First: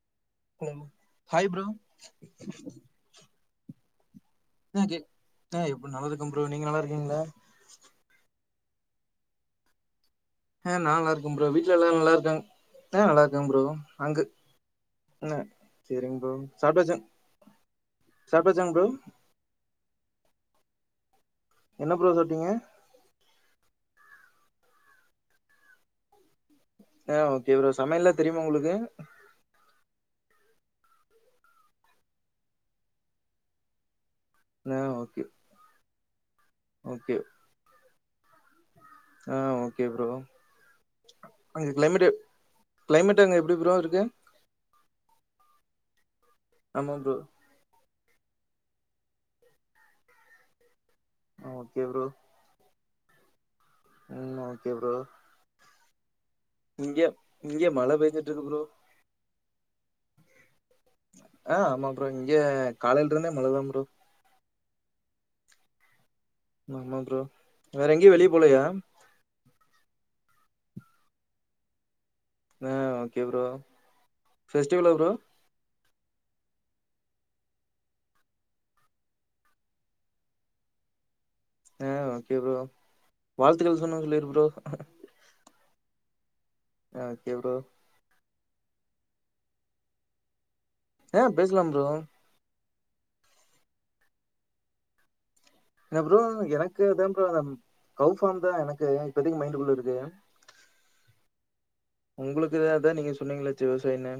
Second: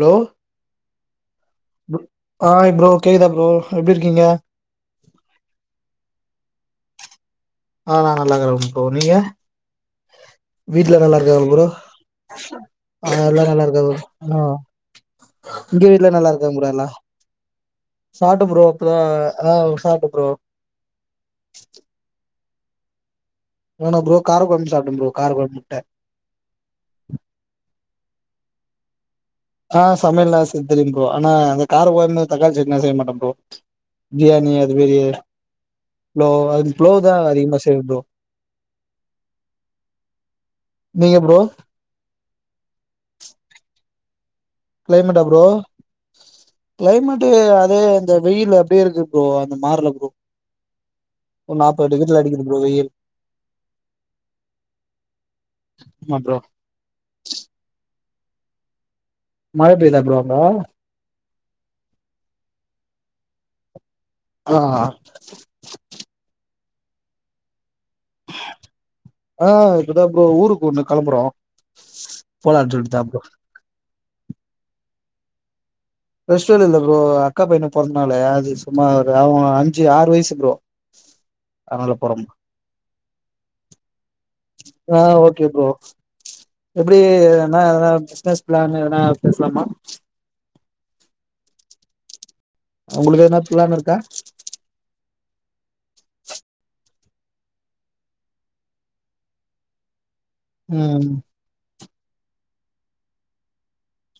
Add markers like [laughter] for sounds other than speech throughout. Low hello hi bro ப் hi bro கேக்குதா bro எப்படி இருக்கீங்க ஆ கே ஆ எப்டி நல்லா இருக்கே ப்ரோ நீங்க நல்லா இருக்கீங்களா ஆஹ் நா நல்லாருக்க ப்ரோ நீங்க ஆ நா வீட்ல நல்லா இருக்கே இருக்காங்களா ப்ரோ வீட்ல எல்லாரு நல்லா இருக்காங் ஆ எல்லா இருக்காங்க நல்லா இருக்காங் ப்ரோ அங்க இன்னூ ஆ உங்க வீட்ல சேரிங்க நல்லா இருக்காங்களா ப்ரோ எல்லா சாப்ட்டாச்சா சாப்ட ப்ரோ இப்பதா அ சாப் ருக்க ப்ரோ என்ன ப்ரோ சாப்பிட்டீங்க நானா ப்ரோ கார குழம்பு சாப்பிட்ட ப்ரோ கார் குழம்பு முட்ட எ ஓகே ப்ரோ சமையல் எல்லா தெரியுமா உங்களுக்கு ஆஹ் சமையலெல்லா செய்ய தெரியூ ப்ரோ ஆனா அந்த கார குழம்பு தக்காளி சட்னி செய்ய மாட்ட ப்ரோ பிரியாணி அது ஆ பெரிய ஓகே புலோவ் அது புலோவ்தா அதிகமா செய்வ ப்ரோ ஆஹ் ஓகே ப்ரோ நீங்க ப்ரோ அங்க கிளைமேட் கிளைமேட் அங்க எப்படி ப்ரோ இருக்கு கிளைமேட் அ ப்ரோ ஆமா ப்ரோ கிளைமேட் அதே இநந்த வெய்யில் அப்படியே இருக்கு ப்ரோ அந்த மார்ல ப்ரோ ஆ ஒரு ஓகே நாப்பது ப்ரோ டிகிரில அடிக்கிறது ப்ரோ வெய்யில் ம் ஓகே ப்ரோ ஆமா ப்ரோ இங்க இங்க மழ பேஞ்ச் க்கு பரோ மழ பெய்தா ப்ரோ அங்க கால இல்றந்தே மலதம்ரு ஆஹ் ஆமா பரோ வேற எங்கயும் வெளியே போலையா தான் ஊருக்கு ஒண்ணு கிளம்புறோம் [inaudible] ஃெஸ்டிவல் எவறோ ரஸ்ட இல்ல ப்ரோ அக்கா பையனை பறனாலே அது சுும்மாார் அவன் அஞ்சு ஆறு வயசு பரோம் ஆஹ் ஓகே ப்ரோ வாழ்த்துக்கள் சொன்னும் சொல்லிரு ப்ரோ எப்படி ஆ ஓகே ப்ரோ என்ன பிசினஸ் னா பேசலாமா ஆஹ் பேசலாம் ரோ உங்களுக்கு என்னா பளான் இருக்கா அப்பும் அந்த கௌப தான் எனக்கு இப்போதைக்கு மைண்ட் இருக்கு உஹம் உங்களுக்குான் நீங்க சொன்னீங்களாச்சு விவசாயன்னு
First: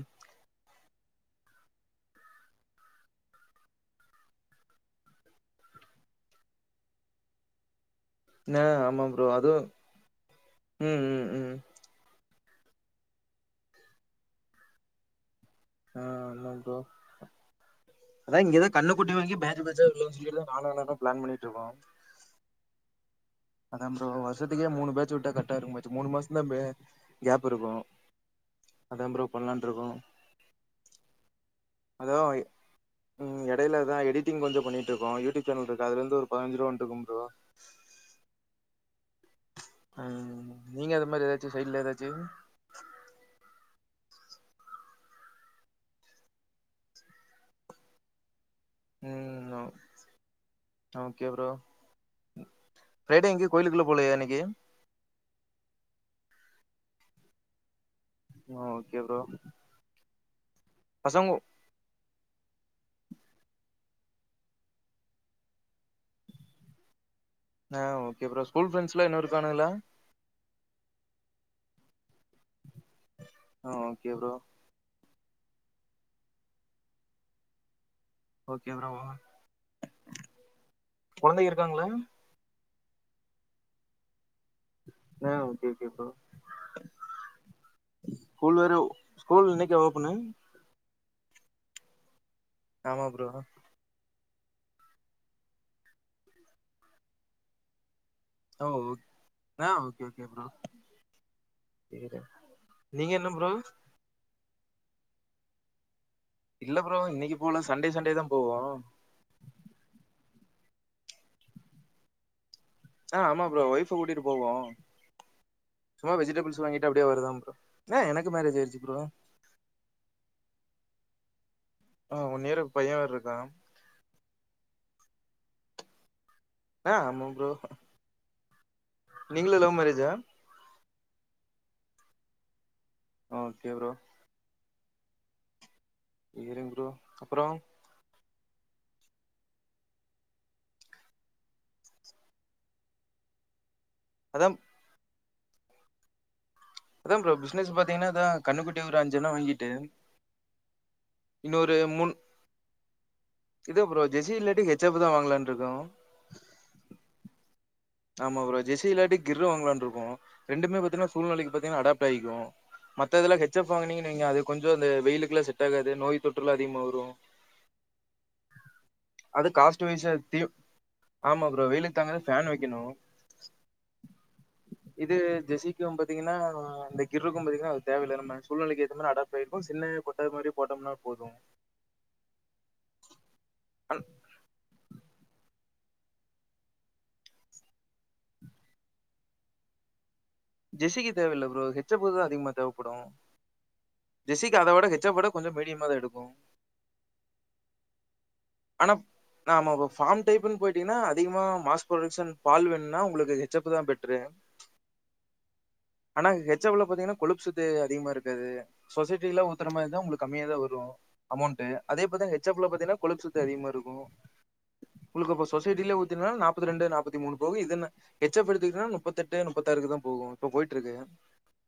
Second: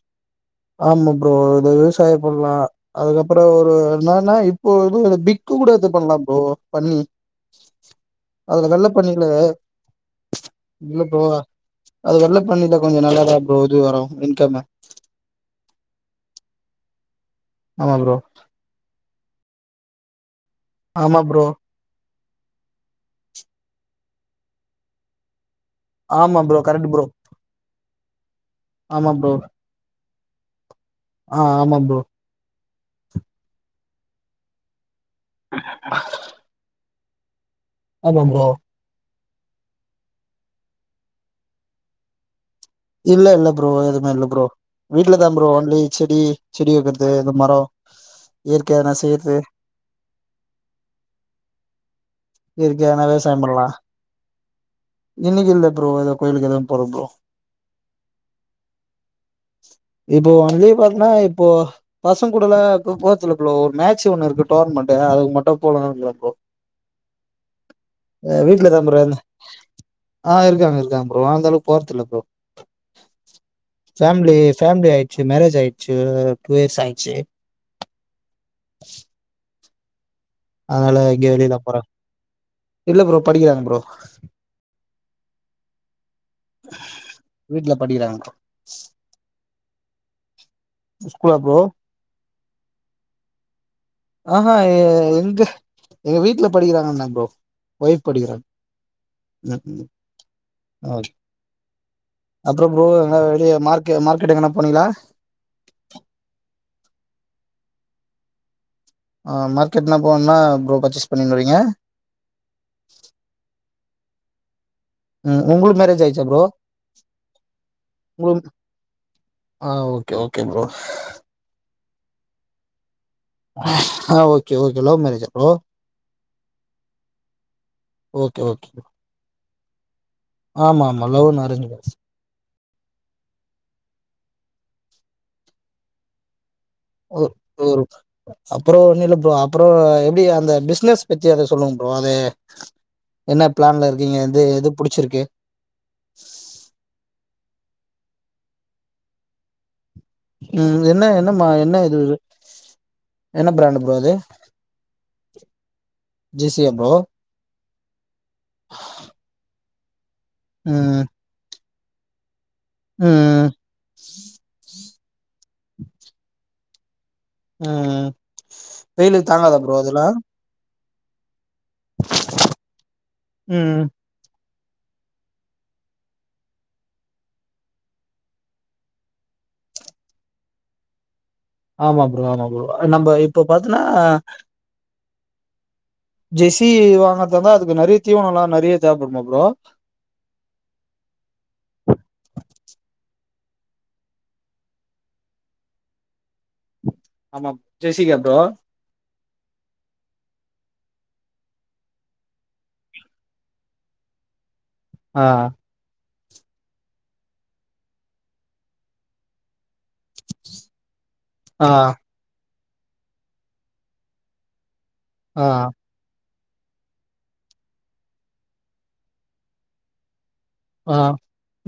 ஆமா ப்ரோ இத விவசாயம் பண்ணலாம் அதுக்கப்புறம் ஒரு என்னன்னா இப்போ எ பிக்கு கூட இது பண்ணலாம் ப்ரோ பண்ணி ஆ அதுல வெள்ளை ஆமா பண்ணல ப்ரோ அதுவு ம் இல்ல ம் ம் அது வெள்ள பண்ணல கொஞ்சம் நல்லா தான் அப்றம் இது வரும் இன்கம் ஆஹ் நோோ ஆமா ப்ரோ அதான் இங்கதான் கண்ணுக்குட்டி வாங்கி பே [unintelligible] நாால எல்லும் ஆமா பிளான் ப்ரோ பண்ணிட்டு இருக்கோம் அதது அ வசதி மூு பேஜ ஊட்ட கட்ட இரு மூணு மாசம் ஆமா தான் ப்ரோ கரெக்ட் ப்ரோ கேப் இருக்கும் அத அப்புறம் கொலாட்டு இருக்கணும் ஆஹ் ஆமா ப்ரோ உம் இடையில தான் எடிட்டிங் கொஞ்சம் பண்ணிட்டு இருக்கும் ூடியூப் சேல் இருக்குது இரு ஒருபன்சுரூவா வன்ட்ருக்கும் ஆமாம்பரோ உஹம் நீங்க அது மாதிரி ஏதாச்சு சைடல ஏதாச்சு இல்ல இல்ல ப்ரோ எதுவுமே இல்லை ப்ரோ வீட்டுல தான் ப்ரோ ஓன்லி செடி செடி வைக்கறிறது இது மரம் உஹம் ஓகே ப்ரோ இயற்கையான ஃரைடே விவசாயம் இங்க பண்லா கோயிலுக்குள்ள போல இன்னைக்கு இன்னைக்கு இல்ல ப்ரோ ஏத கோயிலுக்கு ஏது போல ப்ரோ ஓகே ப்ரோ இப்போ அங்கயே பாத்தீங்கன்னா பசங்க இப்போ பசங்க கூடலா போறதுல ப்ரோ ஒரு மேட்சு ஒண்ணு இருக்கு டோர்னமெண்ட் அதுக்கு மட்டு போலானு [unintelligible] ப்ரோ ஆஹ் ஓகே ப்ரோ ஸ்கூல் ஃப்ரண்ட்ஸ்லா இன்னு இருக்கானுகளா ஆஹ் இருக்காங்க இருக்காங்க ப்ரோ அந்தளவு போறதில்ல ப்ரோ ஆ ஓகே ப்ரோ ஃபேமிலி பேமிலி ஆயி மேரேஜ் ஆயிடுச்சு டூ இயர்ஸ் ஆயிடுச்சு ஓகே ப்ரோ அதனால எங்கே கொழந்தைங்க வெளிலா போற இருக்காங்களா இல்ல ப்ரோ படிக்கிறாங்க ப்ரோ ஆ ஓகே ஓகே ப்ரோ வீட்ல படிக்கிறாங்க ப்ரோ. ஸ்கூல் வேற ஸ்கூல் இன்னைக் குதா ஓபன்னு ஸ்கூலா ப்ரோ ஆமா ப்ரோ ஆஹ்ஹா எ எங்க எங்க வீட்டுல படிக்கிறாங்கண்ண ப்ரோ ஒய்ஃப் படிக்கிறாங் ஓ ஆ ஓகே ஓகே ப்ரோ அ சேரி அப்ற ப்ரோ நீங்க எங்காது என்ன ப்ரோ வெளிய மார்கெ மார்க்கெட் எங்கனாது போனீங்களா இல்ல ப்ரோ இன்னைக்கு போல சண்டே சண்டே தா போவோ ஆ மார்க்கெட் எல்லா போனோனா ப்ரோ பர்ச்சேஸ் பண்ணனு வறீங்க ஆஹ் ஆமா ப்ரோ ஒய்ஃப கூட்டி ம் உங்குளுக்கு மேரேஜ் ஆயிருச்சா ப்ரோ வெஜிடபிள்ஸ் வாங்கிட்டு அப்டியே வருதான் ப்ரோ ஆ எனக்கு உங்குளு மேரேஜ் ஆயிடுச்சு ப்ரோ ஆ ஓகே ஓகே ப்ரோ ஆஹ் ஒன் இயர்ல பைய வேற இருக் ஆஹ் ஓகே ஓகே லவ் மேரேஜா ஓ ஆஹ் [unintelligible] ஓகே ஓகே ப்ரோ. நீங்களு லவ் மேரேஜா ஆமா ஆமா லவ்ன் and arrange marriage okay bro [unintelligible] ஒ அப்றோ ஒரு அப்றோ ஒன்னுல்ல ப்ரோ அப்றோ எப்டி அந்த பிசினஸ் பத்தி எதா சொல்லுங்க ப்ரோ அது என்ன பிளான்ல இருக் கீங்க எந்த அதா எது புடிச்சிருக்கு அதா ப்ரோ பிசினஸ் பாத்தீங்ன்னா அதா கன்னுக்குட்டி ஒரு அஞ்சன்ன வாங்கீட்டு உம் என்ன என்னமா என்ன இது ஒரு இது ப்ரோ ஜெஷி இல்லாட்டி ஹெச் ஃப் தா வாங்கலான்ட்டுருக்கோ ஜேசியா ப்ரோ ஆமா ப்ரோ ஜெசி இல்லாட்டி கிர்ற வாங்களான்ட் ரெண்டுமே ம் பாத்தீங்கன்னா சூழ்நிலை பாத் அடப்பாயிக்கும் மத்த இதெல்லாம் ம் ஹெச்சப்பாங்கன்னீங்க நீங்க அது கொஞ்சம் அ வெயிலுக்கெல்லாம் செட்டாகாது நோய் தொற்றெல்லாம் அதிகமாக வரும் உம் வெயிலுக்கு அது தாங்காதா புரோ காஸ்ட் வைஸா அதெல்லாம் தீ ஆமா இப்போவெயிலுக்கு தாங்காது ஃபேன் வை இனோ ம் இது ஜெஸிக்கும் பாத்தீங்கன்னா இந்த கிருக்கும் பாத்தீங்கன்னா அது தேவை இல்லை நம்ம சூழ்நிலைக்கு ஏற்ற மாதிரி அடப்பாயிருக்கும் சின்ன கொட்டாகை மாதிரி போட்டோம்னா போதும் ஆமா புரோ ஆமா புரோ நம்ம இப்ப பாத்தன்னா ஆனா ஜெஸ்ஸி வாங்கறதாஇருந்தா அதுக்கு நிறைய தீவனம் எல்லாம் நிறைய தேவைப்படுமா புரோ ஜெஸிக்கு தேவையில்ல ஜெசிக்கு அதை விட ஹெச்சப்ப விட கொஞ்சம் மீடியமா தான் எடுக்கும் ஆமா ஜெசி ஆனா நாம ஃபார்ம் டைன்னு போயிட்டீங்கன்னா அதிகமா மாஸ் ப்ரொடக்ஷன் பால் வேணும்னா உங்களுக்கு ஹெச்சப் தான் பெட்ரு ஆஹ் ஆனா ஹெச்ப்ல பாத்தீங்கன்னா கொழுப்பு சத்து அதிகமா இருக்காது சொசைட்டி எல்லாம் ஊத்தறமா உங்களுக்கு கம்மிய தா வரும் அமௌண்டு ஆ அதே போ ஹெச்சப்புல பாத்திங்கன்ன கொழுப்பு [unintelligible] அதிகமாருக்கு உங்ளுக்கு இப்ப ஆ சொசைட்டிலே ஊத்தினால் நாப் முப்பத்ரெண்டு நாப்பத்தி மூணு போக இது என்ன எச்சப்படுத்துகிட்னா முப்பத்தெட்டு முப்பத்தாருக்கு தா போகு இப்ப போயிட்டு இருக்கு ஆ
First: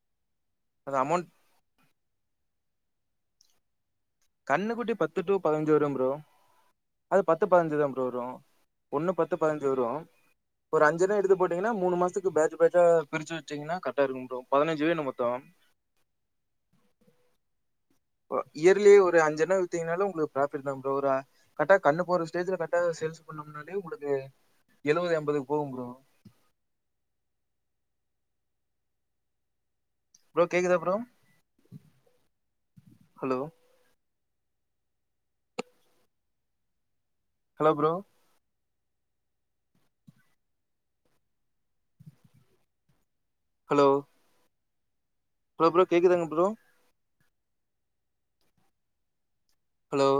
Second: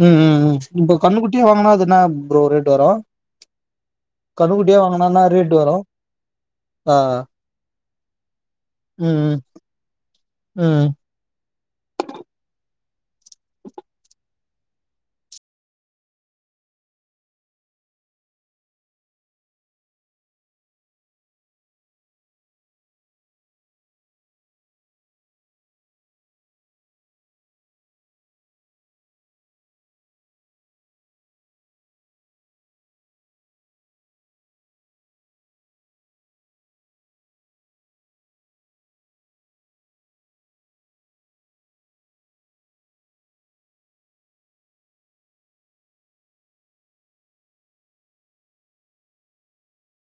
ம் ம் ம் இப்ப அது கண்ணு அமௌண்ட் குட்டியா வாங்குனா அது என்ன ப்ரோ ரேட் வரு கண்ணு கண்ணுக்குட்டியா குட்டி பத்து வாங்குனன்னா டூ ரேட் பதுனஞ்சு வரு ப்ரோ ஆ அது பத்து பதனஞ்சு தா ப்ரோ வரு ஒண்ணு பத்து ம் பதுனஞ்சு வரு ம் ம் ஒரு அஞ்சனு எடுத்து போட்டீங்கன்னா மூணு மாசத்துக்கு பேஜ் பேஜ் ஜா பிரிச்சு வெச்சீங்கன்னா கரெக்டா இருக்கு ப்ரோ பதுனஞ்சு வேணு மொத்தம் இயர்லியே ஒரு அஞ்சண்ணா வித்தீங்கனாலு உங்களுக்கு ப்ராஃபிட் தா ப்ரோம் ஒரு கரெக்டா கண்ணு போடுற ஸ்டேஜ்ல கரெக்டா சேல்ஸ் பண்ணோம்னாலே உங்களுக்கு எழுவது எம்பது போகும் ப்ரோ ப்ரோ கேக்குதா bro hello hello bro hello hello bro கேக்குதுங் ப்ரோ ஹலோ